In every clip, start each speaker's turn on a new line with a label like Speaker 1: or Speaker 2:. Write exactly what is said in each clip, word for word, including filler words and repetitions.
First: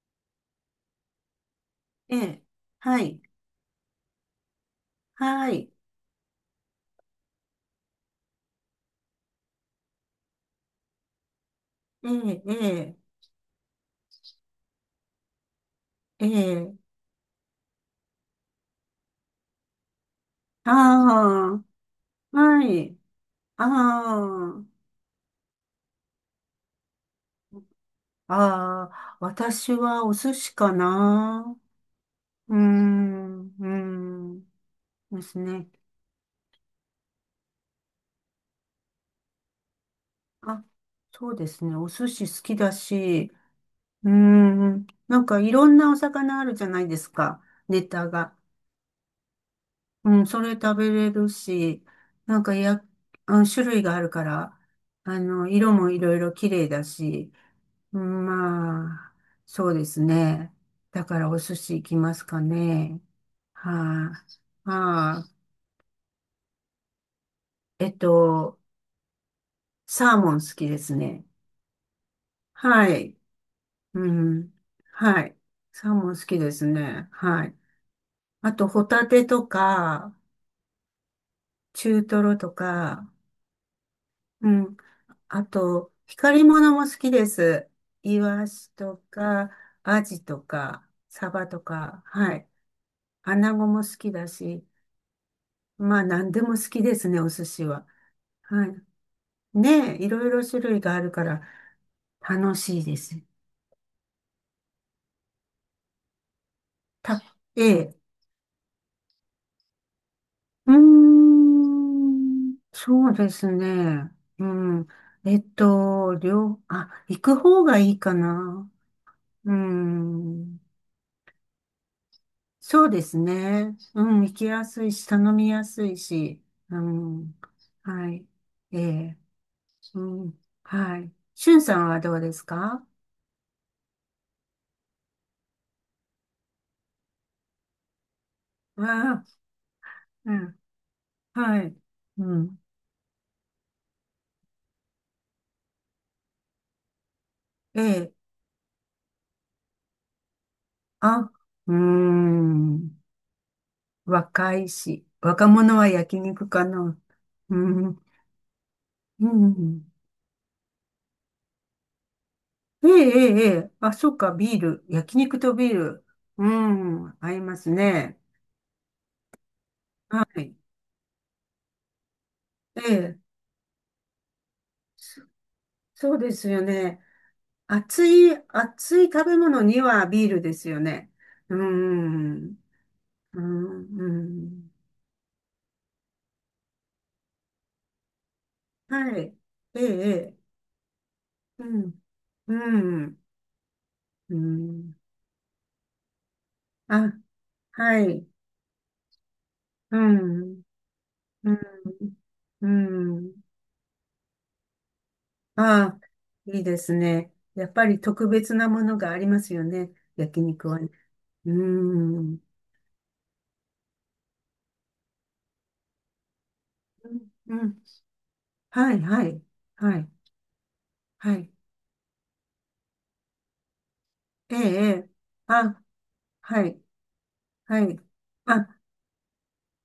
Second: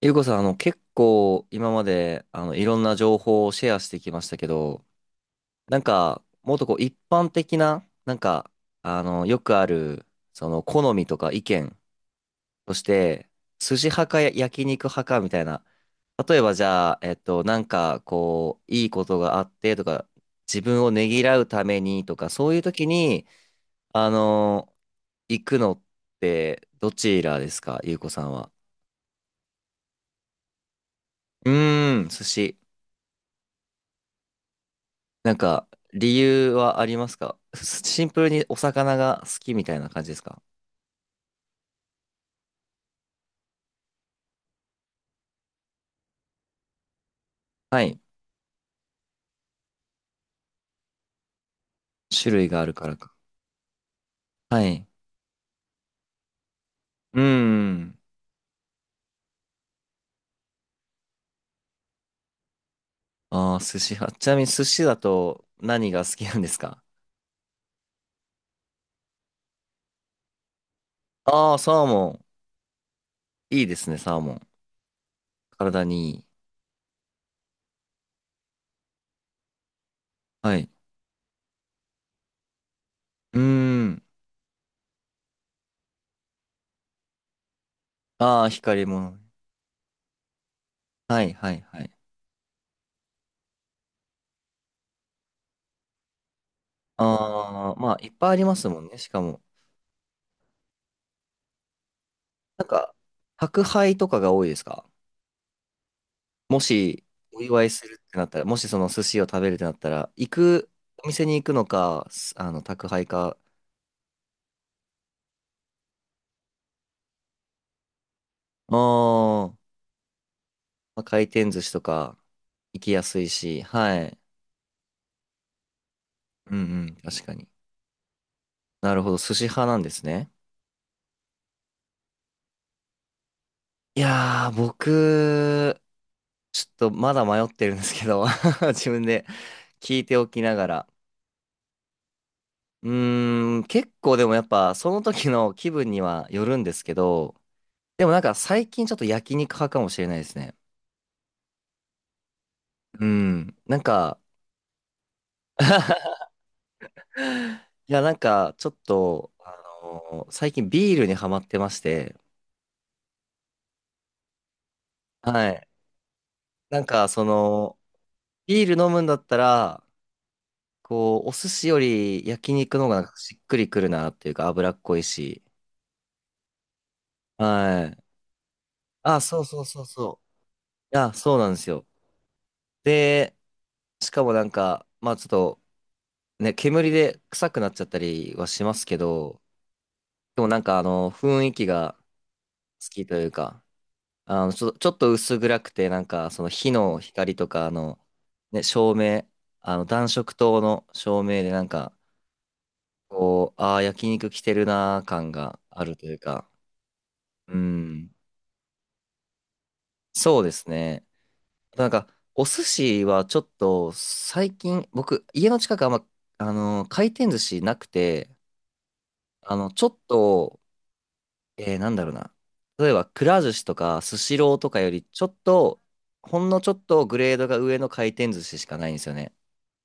Speaker 1: ゆうこさん、あの、結構今ま
Speaker 2: え
Speaker 1: で、
Speaker 2: え、
Speaker 1: あの、いろんな
Speaker 2: は
Speaker 1: 情
Speaker 2: い、
Speaker 1: 報をシェアしてきましたけど、
Speaker 2: はい、
Speaker 1: なんか、もっとこう、一般的な、なんか、あの、よくある、その、好みとか意見
Speaker 2: ええ、え
Speaker 1: とし
Speaker 2: え、
Speaker 1: て、筋派かや焼肉派かみたいな、
Speaker 2: え
Speaker 1: 例えばじ
Speaker 2: え、
Speaker 1: ゃあ、えっと、なんか、こう、いいことがあってとか、自分をねぎらう
Speaker 2: あ
Speaker 1: ためにとか、
Speaker 2: あ、
Speaker 1: そういう
Speaker 2: は
Speaker 1: 時
Speaker 2: い、
Speaker 1: に、
Speaker 2: あ
Speaker 1: あの、行くのって、どちらですか、ゆうこさん
Speaker 2: あ、
Speaker 1: は。
Speaker 2: ああ、私はお寿司か
Speaker 1: う
Speaker 2: な。
Speaker 1: ーん、寿
Speaker 2: う
Speaker 1: 司。
Speaker 2: ーん、うーん、で
Speaker 1: なん
Speaker 2: すね。
Speaker 1: か、理由はありますか？すシンプルにお魚が好きみたいな感じですか？
Speaker 2: あ、そうですね。お寿司好きだし、うーん、なんかいろんなお魚あるじゃないですか。
Speaker 1: は
Speaker 2: ネ
Speaker 1: い。
Speaker 2: タが。うん、それ食べれるし、
Speaker 1: 種
Speaker 2: なん
Speaker 1: 類
Speaker 2: か
Speaker 1: がある
Speaker 2: や、
Speaker 1: からか。
Speaker 2: あの種類があるから、
Speaker 1: はい。
Speaker 2: あの、色もいろいろ綺麗だ
Speaker 1: う
Speaker 2: し、
Speaker 1: ん。
Speaker 2: まあ、そうですね。だからお寿司行きますかね。
Speaker 1: ああ、寿司
Speaker 2: は
Speaker 1: 派。ちな
Speaker 2: い、
Speaker 1: みに寿司だ
Speaker 2: は
Speaker 1: と何が好きなんですか？
Speaker 2: い、えっと、サーモン好きですね。
Speaker 1: ああー、サーモ
Speaker 2: はい。
Speaker 1: ン。いいですね、
Speaker 2: う
Speaker 1: サーモン。
Speaker 2: ん。はい。
Speaker 1: 体
Speaker 2: サー
Speaker 1: に
Speaker 2: モ
Speaker 1: い
Speaker 2: ン好
Speaker 1: い。
Speaker 2: きですね。はい。あと、ホタテとか、
Speaker 1: はい。
Speaker 2: 中トロとか、
Speaker 1: うーん。
Speaker 2: うん。あと、光り物も好きです。イ
Speaker 1: あ
Speaker 2: ワ
Speaker 1: あ、
Speaker 2: シ
Speaker 1: 光り
Speaker 2: と
Speaker 1: 物。
Speaker 2: か、アジとか、
Speaker 1: は
Speaker 2: サ
Speaker 1: い、
Speaker 2: バ
Speaker 1: はい、
Speaker 2: と
Speaker 1: はい。
Speaker 2: か、はい。アナゴも好きだし、まあ、何でも好きですね、お寿司
Speaker 1: ああ、
Speaker 2: は。
Speaker 1: まあ、いっぱいありま
Speaker 2: は
Speaker 1: す
Speaker 2: い。
Speaker 1: もんね、しかも。
Speaker 2: ねえ、いろいろ種類があるから楽
Speaker 1: なん
Speaker 2: しい
Speaker 1: か、
Speaker 2: です。
Speaker 1: 宅配とかが多いですか？もし
Speaker 2: た、
Speaker 1: お祝
Speaker 2: え
Speaker 1: いす
Speaker 2: え、
Speaker 1: るってなったら、もしその寿司を食べるってなったら、行く、
Speaker 2: うー
Speaker 1: お店に行くのか、すあ
Speaker 2: ん、
Speaker 1: の、宅配
Speaker 2: そうで
Speaker 1: か、
Speaker 2: すね。うん。えっと、両、あ、行く方がいいかな。
Speaker 1: あ
Speaker 2: う
Speaker 1: ー、
Speaker 2: ん。
Speaker 1: まあ、回転寿司とか行
Speaker 2: そ
Speaker 1: き
Speaker 2: う
Speaker 1: や
Speaker 2: です
Speaker 1: すいし、
Speaker 2: ね。
Speaker 1: は
Speaker 2: う
Speaker 1: い。
Speaker 2: ん、行きやすいし、頼みやすいし。
Speaker 1: うんう
Speaker 2: う
Speaker 1: ん、確か
Speaker 2: ん。
Speaker 1: に。
Speaker 2: はい。え
Speaker 1: なるほど、
Speaker 2: え、
Speaker 1: 寿司派なんで
Speaker 2: う
Speaker 1: すね。
Speaker 2: ん。はい。しゅんさんはどうですか？
Speaker 1: いやー、僕、ちょっとまだ迷ってるんですけど、
Speaker 2: あ
Speaker 1: 自分
Speaker 2: あ、
Speaker 1: で聞いてお
Speaker 2: う
Speaker 1: きな
Speaker 2: ん。
Speaker 1: がら。
Speaker 2: はい。うん。
Speaker 1: うーん、結構でもやっぱ、その時の気分にはよるんですけど、
Speaker 2: え
Speaker 1: でも
Speaker 2: え、
Speaker 1: なんか最近ちょっと焼肉派かもしれないですね。
Speaker 2: あ、うーん、
Speaker 1: うん。なんか、
Speaker 2: 若いし、若者は 焼肉かな。う
Speaker 1: い
Speaker 2: ん、
Speaker 1: や、なんか、ちょっ
Speaker 2: う
Speaker 1: と、あ
Speaker 2: ん。
Speaker 1: のー最近ビールにハマってまして、
Speaker 2: ええ、ええ、ええ、あ、そうか、ビール。焼肉
Speaker 1: は
Speaker 2: と
Speaker 1: い。
Speaker 2: ビール。う
Speaker 1: なんか、
Speaker 2: ん、
Speaker 1: そ
Speaker 2: 合います
Speaker 1: の、
Speaker 2: ね。
Speaker 1: ビール飲むんだったら、
Speaker 2: はい。
Speaker 1: こう、お寿司より焼肉
Speaker 2: え
Speaker 1: の方がなんか
Speaker 2: え、
Speaker 1: しっくりくるなっていうか、脂っこい
Speaker 2: そ
Speaker 1: し。
Speaker 2: そうですよね。
Speaker 1: はい。
Speaker 2: 熱い、熱い
Speaker 1: あ、
Speaker 2: 食べ
Speaker 1: そうそ
Speaker 2: 物
Speaker 1: う
Speaker 2: に
Speaker 1: そう
Speaker 2: は
Speaker 1: そう。
Speaker 2: ビールですよ
Speaker 1: い
Speaker 2: ね。
Speaker 1: や、そうなん
Speaker 2: う
Speaker 1: ですよ。
Speaker 2: ん、
Speaker 1: で、
Speaker 2: うん、う
Speaker 1: しかもなん
Speaker 2: ん。
Speaker 1: か、まあちょっと、ね、煙で臭くなっちゃったりはしますけ
Speaker 2: はい。
Speaker 1: ど、
Speaker 2: ええ、ええ、
Speaker 1: でもなんか、あの、雰囲
Speaker 2: う
Speaker 1: 気が
Speaker 2: ん、
Speaker 1: 好き
Speaker 2: う
Speaker 1: と
Speaker 2: ん、
Speaker 1: いうか、
Speaker 2: う
Speaker 1: あの、ちょ、ちょ
Speaker 2: ん。
Speaker 1: っと薄暗くて、なんか、その火の
Speaker 2: あ、
Speaker 1: 光とか、あの、
Speaker 2: はい。
Speaker 1: ね、照明、あの、
Speaker 2: う
Speaker 1: 暖色灯
Speaker 2: ん、
Speaker 1: の照明
Speaker 2: う
Speaker 1: で、
Speaker 2: ん、
Speaker 1: なんか、
Speaker 2: うん。
Speaker 1: こう、ああ、焼肉来てるなー感がある
Speaker 2: ああ、
Speaker 1: というか、
Speaker 2: いいですね。
Speaker 1: う
Speaker 2: やっぱり
Speaker 1: ん、
Speaker 2: 特別なものがありますよね。
Speaker 1: そ
Speaker 2: 焼
Speaker 1: うです
Speaker 2: 肉はね。
Speaker 1: ね。
Speaker 2: う
Speaker 1: なんか、
Speaker 2: ん、うん、
Speaker 1: お寿司はちょっと、最近、僕、家の近くあんま、あの、回転寿
Speaker 2: う
Speaker 1: 司な
Speaker 2: ん。
Speaker 1: くて、
Speaker 2: はい、はい、
Speaker 1: あの、ちょっ
Speaker 2: はい、
Speaker 1: と、
Speaker 2: はい。
Speaker 1: えー、なんだろうな。例えば、くら寿司とか、スシロ
Speaker 2: え
Speaker 1: ー
Speaker 2: え、
Speaker 1: とか
Speaker 2: え
Speaker 1: より、
Speaker 2: え、
Speaker 1: ちょっと、
Speaker 2: あ、
Speaker 1: ほんの
Speaker 2: は
Speaker 1: ちょっ
Speaker 2: い、
Speaker 1: とグレードが上
Speaker 2: は
Speaker 1: の
Speaker 2: い。
Speaker 1: 回転寿司しか
Speaker 2: あ、
Speaker 1: ないんですよね。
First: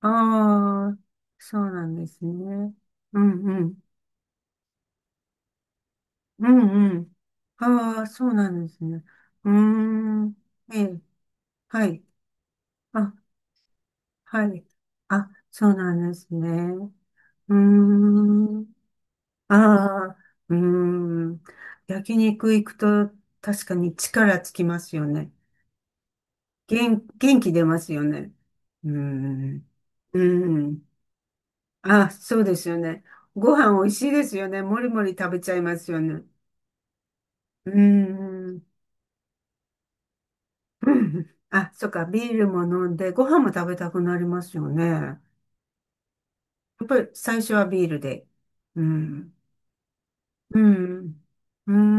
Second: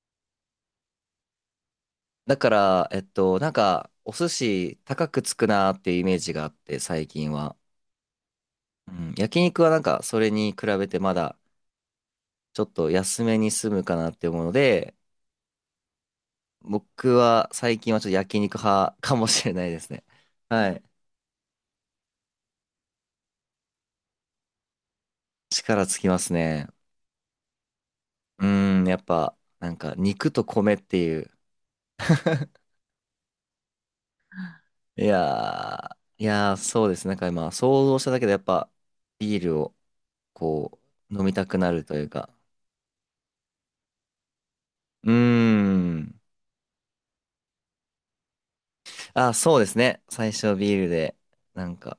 Speaker 2: ああ、そうなんです
Speaker 1: だか
Speaker 2: ね。
Speaker 1: ら、えっ
Speaker 2: う
Speaker 1: と、なん
Speaker 2: ん、うん、
Speaker 1: か、お寿司高くつくなーっていうイメージがあ
Speaker 2: う
Speaker 1: って、
Speaker 2: ん、う
Speaker 1: 最
Speaker 2: ん。
Speaker 1: 近は。
Speaker 2: ああ、そうなんです
Speaker 1: う
Speaker 2: ね。
Speaker 1: ん、焼
Speaker 2: うー
Speaker 1: 肉はなんか、それ
Speaker 2: ん、
Speaker 1: に比
Speaker 2: え
Speaker 1: べて
Speaker 2: え、
Speaker 1: まだ、
Speaker 2: はい。
Speaker 1: ちょっと
Speaker 2: あ、
Speaker 1: 安めに済むかなって思う
Speaker 2: は
Speaker 1: の
Speaker 2: い。
Speaker 1: で、
Speaker 2: あ、そうなんですね。
Speaker 1: 僕は
Speaker 2: うー
Speaker 1: 最近はちょっと焼肉
Speaker 2: ん。
Speaker 1: 派かもしれ
Speaker 2: あ
Speaker 1: ないですね。
Speaker 2: あ、うー
Speaker 1: はい。
Speaker 2: ん。焼肉行くと確かに力つきますよね。
Speaker 1: 力つきますね。
Speaker 2: 元、元気出ますよね。
Speaker 1: うーん、
Speaker 2: うー
Speaker 1: やっぱ、な
Speaker 2: ん。
Speaker 1: んか、
Speaker 2: う
Speaker 1: 肉と
Speaker 2: ー
Speaker 1: 米っ
Speaker 2: ん。
Speaker 1: ていう。
Speaker 2: あ、そうですよね。ご飯美味しいですよね。もり
Speaker 1: い
Speaker 2: もり食べちゃい
Speaker 1: や
Speaker 2: ます
Speaker 1: ー、
Speaker 2: よ
Speaker 1: い
Speaker 2: ね。
Speaker 1: やー、そうですね。なんか今、
Speaker 2: うー
Speaker 1: 想像しただけでやっ
Speaker 2: ん。
Speaker 1: ぱ、ビールを、こ
Speaker 2: う
Speaker 1: う、飲
Speaker 2: ん、
Speaker 1: みたくな
Speaker 2: あ、
Speaker 1: る
Speaker 2: そっ
Speaker 1: とい
Speaker 2: か。
Speaker 1: うか。
Speaker 2: ビールも飲んで、ご飯も食べたくなりますよね。
Speaker 1: うー
Speaker 2: や
Speaker 1: ん。
Speaker 2: っぱり最初はビールで。う
Speaker 1: あ、
Speaker 2: ん。
Speaker 1: そうですね。最初
Speaker 2: う
Speaker 1: ビールで、
Speaker 2: ん。
Speaker 1: な
Speaker 2: うー
Speaker 1: んか、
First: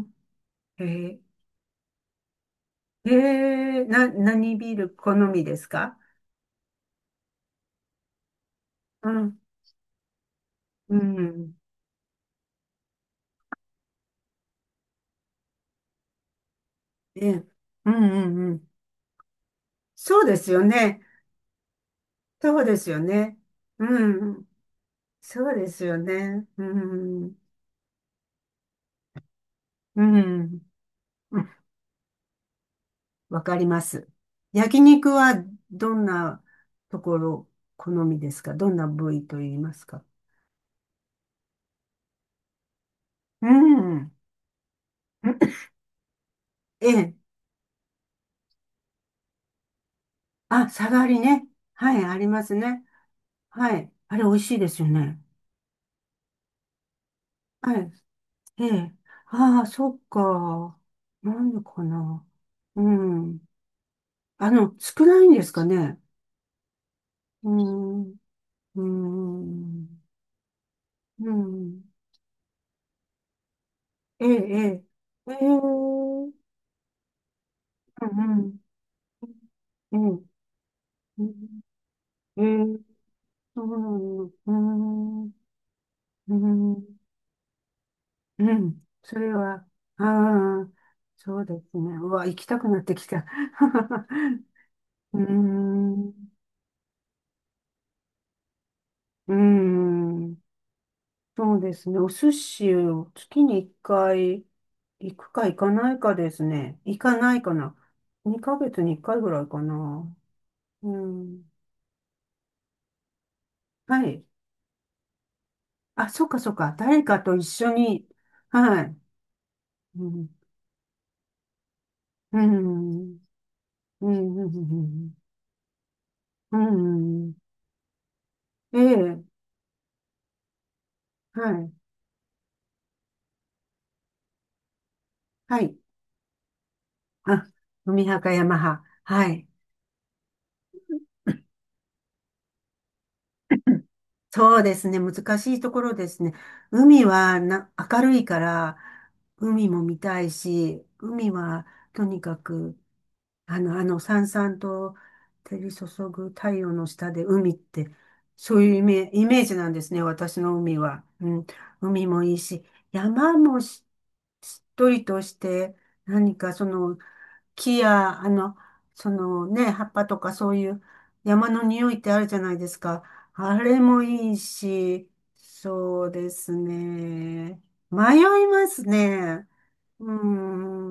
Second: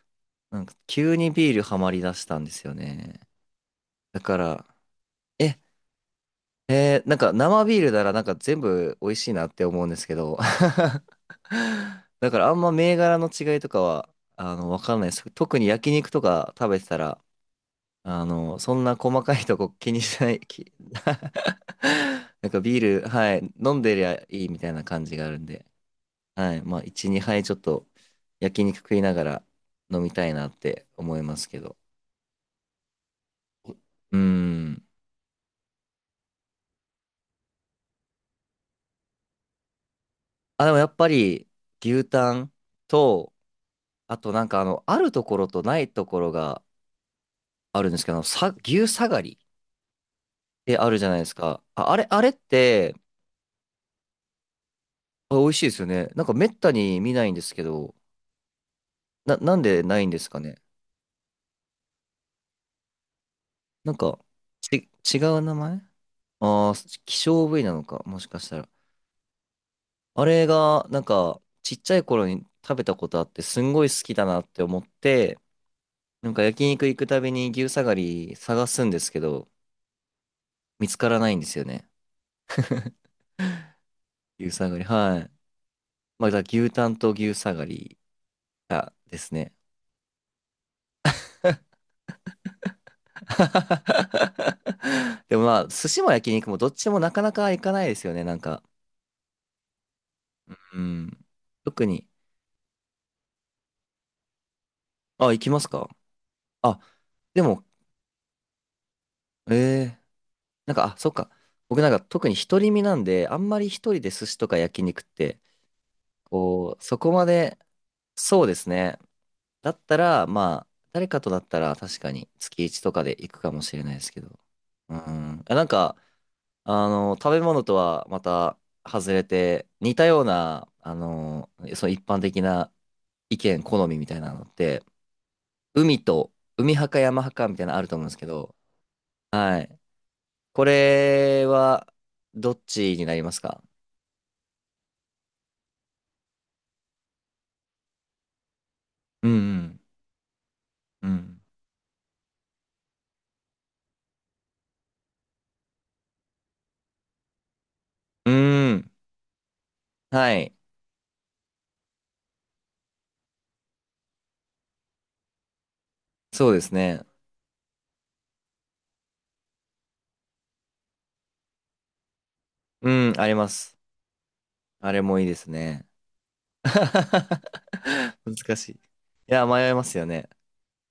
Speaker 2: ん。
Speaker 1: なんか
Speaker 2: え
Speaker 1: 急
Speaker 2: ー
Speaker 1: にビールハマりだしたんですよ
Speaker 2: え
Speaker 1: ね。
Speaker 2: えな、
Speaker 1: だか
Speaker 2: 何ビ
Speaker 1: ら、
Speaker 2: ール好みで
Speaker 1: え、
Speaker 2: すか？
Speaker 1: えーなんか生ビールならなんか全部美
Speaker 2: う
Speaker 1: 味しい
Speaker 2: ん、
Speaker 1: なって思うんですけど、
Speaker 2: うん、
Speaker 1: だからあんま銘柄の違いとかは、あの、わかんないです。特に焼肉とか食べてたら、
Speaker 2: ええ、うん、
Speaker 1: あ
Speaker 2: うん、う
Speaker 1: の、
Speaker 2: ん。
Speaker 1: そんな細かいとこ気にし
Speaker 2: そう
Speaker 1: な
Speaker 2: で
Speaker 1: い、
Speaker 2: すよ
Speaker 1: き
Speaker 2: ね。
Speaker 1: なんか
Speaker 2: そうで
Speaker 1: ビー
Speaker 2: すよ
Speaker 1: ル、は
Speaker 2: ね。
Speaker 1: い、飲んでりゃ
Speaker 2: う
Speaker 1: いい
Speaker 2: ん、
Speaker 1: みたいな感じがあるん
Speaker 2: そう
Speaker 1: で。
Speaker 2: ですよね。
Speaker 1: はい。
Speaker 2: う
Speaker 1: まあ、いち、2
Speaker 2: ん、
Speaker 1: 杯ちょっと焼肉食いながら飲
Speaker 2: う
Speaker 1: みたいなっ
Speaker 2: ん、
Speaker 1: て思いま
Speaker 2: う
Speaker 1: す
Speaker 2: ん、
Speaker 1: けど。
Speaker 2: わかります。
Speaker 1: う
Speaker 2: 焼
Speaker 1: ん。
Speaker 2: 肉はどんなところ好みですか？どんな部位と言いますか？
Speaker 1: あ、でもやっぱり牛タンと、
Speaker 2: うん。
Speaker 1: あとなんかあの、あるところとないところが
Speaker 2: ええ。
Speaker 1: あるんですけど、あのさ、牛下がりっ
Speaker 2: あ、
Speaker 1: てあ
Speaker 2: サ
Speaker 1: るじ
Speaker 2: ガ
Speaker 1: ゃない
Speaker 2: リ
Speaker 1: です
Speaker 2: ね。
Speaker 1: か。あ、あ
Speaker 2: はい、
Speaker 1: れ、
Speaker 2: あ
Speaker 1: あ
Speaker 2: り
Speaker 1: れっ
Speaker 2: ますね。
Speaker 1: て
Speaker 2: はい。あれ、美味しいですよね。
Speaker 1: あ、美味しいですよね。なんかめったに見ないんですけ
Speaker 2: はい。
Speaker 1: ど、
Speaker 2: ええ。
Speaker 1: な、なん
Speaker 2: ああ、
Speaker 1: で
Speaker 2: そ
Speaker 1: な
Speaker 2: っ
Speaker 1: いんですかね。
Speaker 2: か。なんでかな。うん。
Speaker 1: なんか、
Speaker 2: あの、
Speaker 1: ち、
Speaker 2: 少
Speaker 1: 違
Speaker 2: ないん
Speaker 1: う
Speaker 2: です
Speaker 1: 名
Speaker 2: か
Speaker 1: 前、
Speaker 2: ね。
Speaker 1: ああー、希少
Speaker 2: う
Speaker 1: 部位なのか、
Speaker 2: ん。
Speaker 1: もしかしたら。
Speaker 2: うん。
Speaker 1: あれが、なん
Speaker 2: う
Speaker 1: か、ちっ
Speaker 2: ん。
Speaker 1: ちゃい頃に食べたことあって、すんごい好きだ
Speaker 2: ええ、
Speaker 1: なっ
Speaker 2: え
Speaker 1: て思
Speaker 2: え。
Speaker 1: っ
Speaker 2: え
Speaker 1: て、
Speaker 2: え。う
Speaker 1: なん
Speaker 2: ん
Speaker 1: か焼肉行くたびに牛下がり探すんですけど、
Speaker 2: うん、
Speaker 1: 見つからないんですよね。
Speaker 2: ええ、ええ、そうなんう
Speaker 1: 牛
Speaker 2: ー
Speaker 1: 下がり。は
Speaker 2: ん、
Speaker 1: い。
Speaker 2: う
Speaker 1: まあ、
Speaker 2: ー
Speaker 1: だから牛タ
Speaker 2: ん、
Speaker 1: ンと牛下がり
Speaker 2: うん、
Speaker 1: が
Speaker 2: そ
Speaker 1: です
Speaker 2: れ
Speaker 1: ね。
Speaker 2: は、ああ、そうですね。うわ、行きたくなってきた。うー
Speaker 1: でもまあ、寿司
Speaker 2: ん、
Speaker 1: も
Speaker 2: う
Speaker 1: 焼肉もどっちもなかなか行かないですよね、なんか。
Speaker 2: ーん。
Speaker 1: うん。
Speaker 2: そうで
Speaker 1: 特
Speaker 2: すね。
Speaker 1: に。
Speaker 2: お寿司を月にいっかい行
Speaker 1: あ、
Speaker 2: く
Speaker 1: 行
Speaker 2: か
Speaker 1: き
Speaker 2: 行
Speaker 1: ます
Speaker 2: か
Speaker 1: か？
Speaker 2: ないかです
Speaker 1: あ、
Speaker 2: ね。行かな
Speaker 1: で
Speaker 2: いか
Speaker 1: も、
Speaker 2: な。にかげつにいっかいぐらい
Speaker 1: え
Speaker 2: か
Speaker 1: え、
Speaker 2: な。
Speaker 1: なんか、
Speaker 2: う
Speaker 1: あ、そっか。
Speaker 2: ん。
Speaker 1: 僕なんか特に独り身なんで、あんまり一人
Speaker 2: は
Speaker 1: で
Speaker 2: い。
Speaker 1: 寿司とか焼肉って、
Speaker 2: あ、そっかそっか。
Speaker 1: こう、そ
Speaker 2: 誰
Speaker 1: こ
Speaker 2: か
Speaker 1: ま
Speaker 2: と一
Speaker 1: で、
Speaker 2: 緒に。
Speaker 1: そうです
Speaker 2: はい。
Speaker 1: ね。だった
Speaker 2: う
Speaker 1: ら、
Speaker 2: ん。
Speaker 1: まあ、誰かとだったら確かに
Speaker 2: う
Speaker 1: 月つきいちとかで
Speaker 2: ん。
Speaker 1: 行くかもしれないで
Speaker 2: う
Speaker 1: すけ
Speaker 2: ん。
Speaker 1: ど。
Speaker 2: う
Speaker 1: う
Speaker 2: ん
Speaker 1: ん。あ、なんか、
Speaker 2: う
Speaker 1: あの、
Speaker 2: ん。う
Speaker 1: 食
Speaker 2: ん、
Speaker 1: べ物とはまた
Speaker 2: え
Speaker 1: 外れ
Speaker 2: え。
Speaker 1: て、似たような、あの、
Speaker 2: はい。
Speaker 1: その一般的な意見、好みみたいなのって、
Speaker 2: はい。
Speaker 1: 海と、海派か山派
Speaker 2: あ、
Speaker 1: かみたいなのあると思
Speaker 2: 海
Speaker 1: うんです
Speaker 2: 派
Speaker 1: け
Speaker 2: か
Speaker 1: ど、
Speaker 2: 山派。はい。
Speaker 1: はい。これは、どっちになりますか？
Speaker 2: そうですね。難しいところですね。海はな、明るいから、
Speaker 1: うんう
Speaker 2: 海
Speaker 1: ん。
Speaker 2: も見たいし、
Speaker 1: う
Speaker 2: 海
Speaker 1: ん。
Speaker 2: はとにかく、あの、あの、さんさんと照り注ぐ太陽の下で海って、
Speaker 1: う
Speaker 2: そうい
Speaker 1: ー
Speaker 2: うイ
Speaker 1: ん。
Speaker 2: メ、イメージなんですね。
Speaker 1: は
Speaker 2: 私
Speaker 1: い。
Speaker 2: の海は。うん。海もいいし、山もし、しっとりとして、何
Speaker 1: そ
Speaker 2: か
Speaker 1: うで
Speaker 2: そ
Speaker 1: す
Speaker 2: の、
Speaker 1: ね。
Speaker 2: 木や、あの、そのね、葉っぱとかそういう山の匂いってあるじゃないです
Speaker 1: う
Speaker 2: か。
Speaker 1: ん、ありま
Speaker 2: あ
Speaker 1: す。
Speaker 2: れもいい
Speaker 1: あれ
Speaker 2: し、
Speaker 1: もいいですね。
Speaker 2: そうです ね。迷い
Speaker 1: 難
Speaker 2: ま
Speaker 1: しい。い
Speaker 2: す
Speaker 1: や、
Speaker 2: ね。
Speaker 1: 迷いますよ
Speaker 2: う
Speaker 1: ね。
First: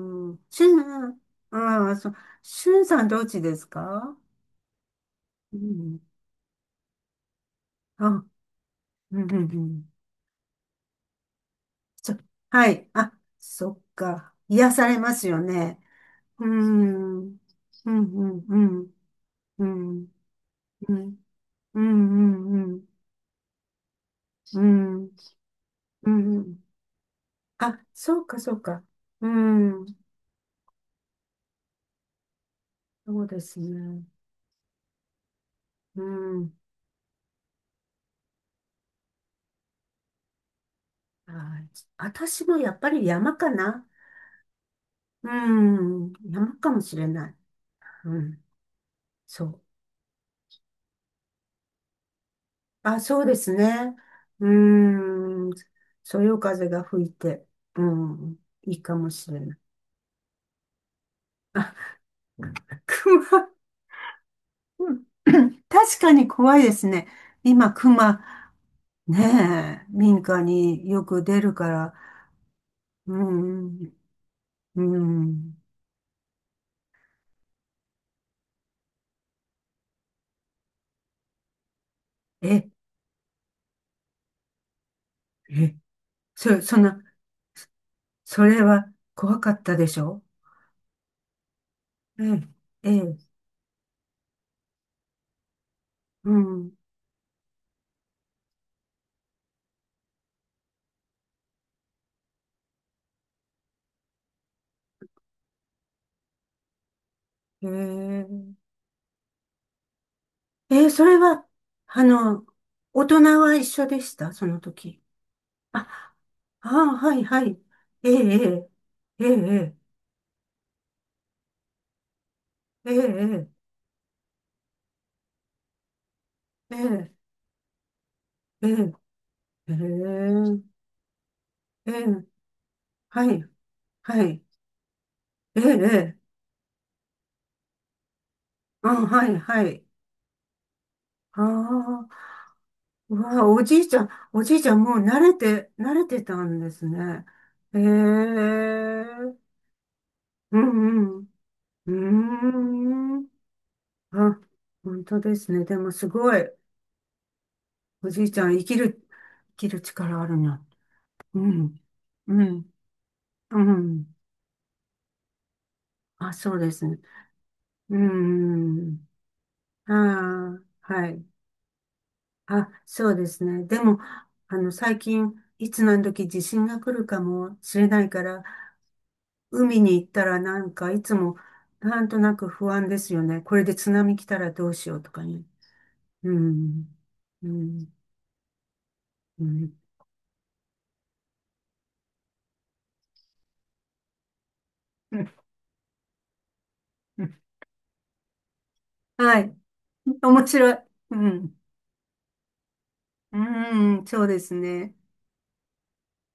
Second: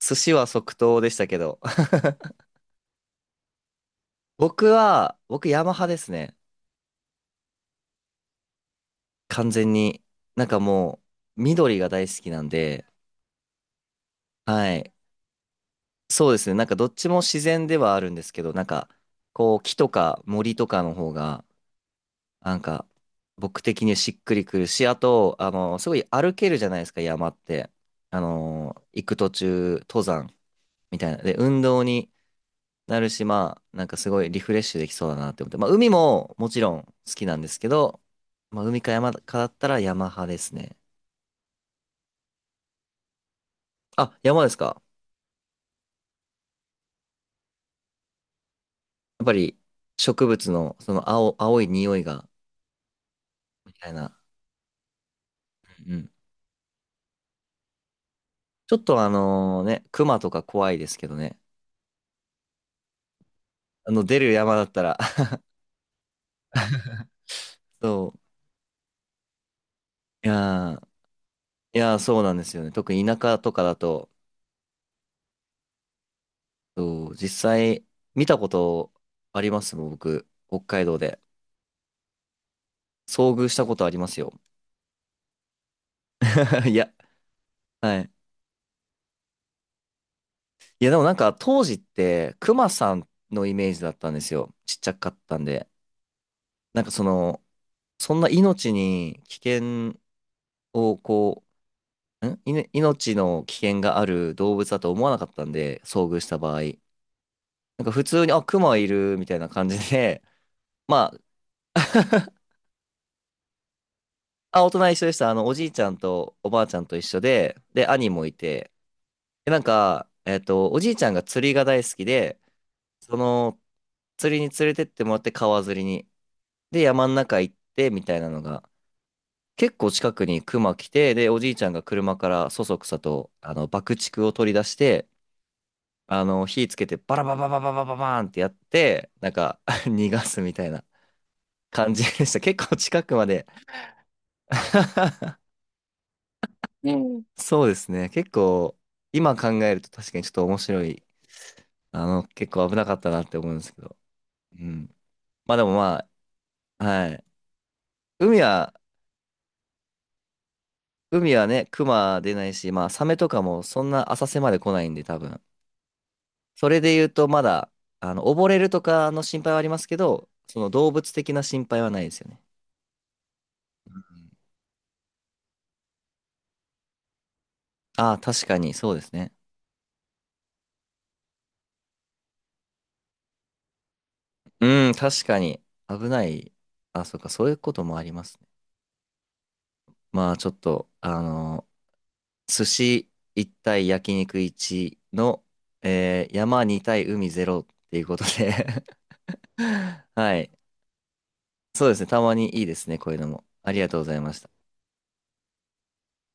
Speaker 1: 寿司は
Speaker 2: ん。し
Speaker 1: 即
Speaker 2: ゅ
Speaker 1: 答でし
Speaker 2: ん、
Speaker 1: たけど。
Speaker 2: ああ、そう、しゅんさんどっちですか？
Speaker 1: 僕は、僕
Speaker 2: う
Speaker 1: ヤマハで
Speaker 2: ん。
Speaker 1: すね。
Speaker 2: あ、うんうんう
Speaker 1: 完全
Speaker 2: ん。
Speaker 1: に。なんかもう、緑が大好
Speaker 2: そ、
Speaker 1: きなん
Speaker 2: は
Speaker 1: で、
Speaker 2: い。あ、そっか。癒
Speaker 1: は
Speaker 2: さ
Speaker 1: い。
Speaker 2: れますよね。
Speaker 1: そうで
Speaker 2: う
Speaker 1: す
Speaker 2: ー
Speaker 1: ね。なんかどっち
Speaker 2: ん。
Speaker 1: も自然で
Speaker 2: う
Speaker 1: はあるんです
Speaker 2: ん
Speaker 1: け
Speaker 2: うん
Speaker 1: ど、
Speaker 2: う
Speaker 1: なんか、
Speaker 2: ん。
Speaker 1: こう、
Speaker 2: う
Speaker 1: 木と
Speaker 2: ん。
Speaker 1: か森とか
Speaker 2: う
Speaker 1: の方
Speaker 2: ん
Speaker 1: が、
Speaker 2: うんうん
Speaker 1: なん
Speaker 2: う
Speaker 1: か、
Speaker 2: ん
Speaker 1: 僕的にしっくりく
Speaker 2: う
Speaker 1: るし、あ
Speaker 2: ん。
Speaker 1: と、あの、すごい
Speaker 2: う
Speaker 1: 歩けるじ
Speaker 2: ん。
Speaker 1: ゃないですか、山って。
Speaker 2: あ、
Speaker 1: あ
Speaker 2: そうか、そう
Speaker 1: の、
Speaker 2: か。
Speaker 1: 行く
Speaker 2: う
Speaker 1: 途中、
Speaker 2: ん。
Speaker 1: 登山。みたいな。で、運動になる
Speaker 2: そ
Speaker 1: し、
Speaker 2: うです
Speaker 1: まあ、なんか
Speaker 2: ね。
Speaker 1: すごいリフレッシュできそうだなって思って。まあ、海
Speaker 2: う
Speaker 1: もも
Speaker 2: ん。
Speaker 1: ちろん好きなんですけど、まあ、海か山かだったら山派ですね。
Speaker 2: はい。私もやっぱり山かな。
Speaker 1: あ、山ですか？
Speaker 2: うん。山かもしれない。うん。
Speaker 1: やっぱ
Speaker 2: そ
Speaker 1: り
Speaker 2: う。
Speaker 1: 植物のその青、青い匂いが、
Speaker 2: あ、そうです
Speaker 1: みたい
Speaker 2: ね。
Speaker 1: な。
Speaker 2: うん。
Speaker 1: うんうん。
Speaker 2: そよ風が吹いて、うん。い
Speaker 1: ちょ
Speaker 2: い
Speaker 1: っ
Speaker 2: か
Speaker 1: とあ
Speaker 2: もしれない。
Speaker 1: のね、熊とか怖いですけどね。
Speaker 2: 熊。
Speaker 1: あの、出る山だった
Speaker 2: う
Speaker 1: ら
Speaker 2: ん。 確かに怖いですね。今、
Speaker 1: そう。
Speaker 2: 熊。ねえ、民
Speaker 1: い
Speaker 2: 家
Speaker 1: やー、
Speaker 2: によく出るか
Speaker 1: い
Speaker 2: ら。
Speaker 1: やー、そうなんですよね。特に
Speaker 2: う
Speaker 1: 田舎とかだ
Speaker 2: ん。
Speaker 1: と、
Speaker 2: うん。
Speaker 1: そう、実際見たことありますもん、僕、北海道で。
Speaker 2: え、
Speaker 1: 遭遇したことありますよ。
Speaker 2: え、そ、
Speaker 1: い
Speaker 2: そん
Speaker 1: や、
Speaker 2: な、
Speaker 1: はい。
Speaker 2: それは怖かったでしょ？
Speaker 1: いや、でもなんか当時っ
Speaker 2: え
Speaker 1: て、
Speaker 2: え、
Speaker 1: クマ
Speaker 2: え
Speaker 1: さん
Speaker 2: え、
Speaker 1: のイメージだったんですよ。ちっちゃかったんで。
Speaker 2: うん、
Speaker 1: なんかその、そんな命に危険をこう、んいね命の危険がある動物だと思わなかったんで、遭遇した場合。
Speaker 2: え
Speaker 1: なんか普通に、あ、ク
Speaker 2: え、
Speaker 1: マいるみたいな感じで、
Speaker 2: ええ、そ
Speaker 1: ま
Speaker 2: れは、あの、大人は一緒でしたそ
Speaker 1: あ、
Speaker 2: の
Speaker 1: あ、大人一
Speaker 2: 時。
Speaker 1: 緒でした。あの、おじいちゃん
Speaker 2: あ、
Speaker 1: とおばあ
Speaker 2: あ
Speaker 1: ちゃんと
Speaker 2: あ、
Speaker 1: 一
Speaker 2: は
Speaker 1: 緒
Speaker 2: い、は
Speaker 1: で、
Speaker 2: い。
Speaker 1: で、兄
Speaker 2: ええ、
Speaker 1: もいて、
Speaker 2: ええ、え
Speaker 1: で、なん
Speaker 2: え、
Speaker 1: か、えっと、おじいちゃんが釣りが大好きで、
Speaker 2: ええ、
Speaker 1: そ
Speaker 2: え
Speaker 1: の、
Speaker 2: え、
Speaker 1: 釣りに連れてってもらって川釣りに。
Speaker 2: え
Speaker 1: で、山
Speaker 2: え、
Speaker 1: の中行ってみたいなのが、
Speaker 2: ええ、え
Speaker 1: 結構近くに熊
Speaker 2: え、
Speaker 1: 来て、で、おじいちゃんが
Speaker 2: え
Speaker 1: 車
Speaker 2: え、
Speaker 1: からそそくさと、
Speaker 2: はい、
Speaker 1: あの、爆竹
Speaker 2: は
Speaker 1: を
Speaker 2: い、
Speaker 1: 取り出して、
Speaker 2: ええ、え
Speaker 1: あ
Speaker 2: え、
Speaker 1: の、火つけてバラバラバラバラバラバーンってやっ
Speaker 2: あ、
Speaker 1: て、
Speaker 2: は
Speaker 1: なん
Speaker 2: い、
Speaker 1: か
Speaker 2: は い。
Speaker 1: 逃がすみたいな
Speaker 2: あ
Speaker 1: 感じ
Speaker 2: あ、
Speaker 1: でした。結構近く
Speaker 2: う
Speaker 1: まで
Speaker 2: わ、おじいちゃん、おじいちゃんもう慣れ て、慣れてたんですね。
Speaker 1: そうで
Speaker 2: へえ、
Speaker 1: すね。結構、
Speaker 2: う
Speaker 1: 今
Speaker 2: ん
Speaker 1: 考えると確かにちょっと面
Speaker 2: う
Speaker 1: 白い。
Speaker 2: ん。う
Speaker 1: あの、結
Speaker 2: ー
Speaker 1: 構危なかったな
Speaker 2: ん。
Speaker 1: って思うんですけど。
Speaker 2: あ、
Speaker 1: うん。
Speaker 2: 本当です
Speaker 1: まあで
Speaker 2: ね。
Speaker 1: も
Speaker 2: でも
Speaker 1: ま
Speaker 2: すごい、
Speaker 1: あ、はい。
Speaker 2: おじいち
Speaker 1: 海
Speaker 2: ゃん生き
Speaker 1: は
Speaker 2: る、生きる力あるな。
Speaker 1: 海は
Speaker 2: う
Speaker 1: ね、
Speaker 2: ん、
Speaker 1: クマ出
Speaker 2: う
Speaker 1: ないし、
Speaker 2: ん、
Speaker 1: まあ、サメとか
Speaker 2: う
Speaker 1: もそんな
Speaker 2: ん。
Speaker 1: 浅瀬まで来ないんで、多分。
Speaker 2: あ、そう
Speaker 1: そ
Speaker 2: で
Speaker 1: れ
Speaker 2: す
Speaker 1: で
Speaker 2: ね。
Speaker 1: 言うと、まだ、
Speaker 2: う
Speaker 1: あの、溺れると
Speaker 2: ん。
Speaker 1: かの心配はあります
Speaker 2: あ
Speaker 1: けど、その動
Speaker 2: あ、は
Speaker 1: 物
Speaker 2: い。
Speaker 1: 的な心配はないですよね。
Speaker 2: あ、そうですね。でも、あの、最近、いつ何時地震が来るかもしれない
Speaker 1: ああー、
Speaker 2: から、
Speaker 1: 確かに、そうですね。
Speaker 2: 海に行ったらなんかいつもなんとなく不安ですよね。これで津波来たらどう
Speaker 1: う
Speaker 2: し
Speaker 1: ん、
Speaker 2: ようとか
Speaker 1: 確か
Speaker 2: ね。
Speaker 1: に、危な
Speaker 2: う
Speaker 1: い。
Speaker 2: ん。
Speaker 1: あ、そうか、そ
Speaker 2: う
Speaker 1: ういうことも
Speaker 2: ん。
Speaker 1: ありますね。
Speaker 2: うん。
Speaker 1: まあ、ちょっと、あの、寿司いち対焼肉いちの、えー山に対海ゼロ っていうことで
Speaker 2: はい。
Speaker 1: は
Speaker 2: 面
Speaker 1: い。
Speaker 2: 白い。うん。
Speaker 1: そうですね、たまにいいですね、こういうのも。あり
Speaker 2: う
Speaker 1: がとうご
Speaker 2: ん。
Speaker 1: ざい
Speaker 2: そう
Speaker 1: ま
Speaker 2: で
Speaker 1: した。
Speaker 2: すね。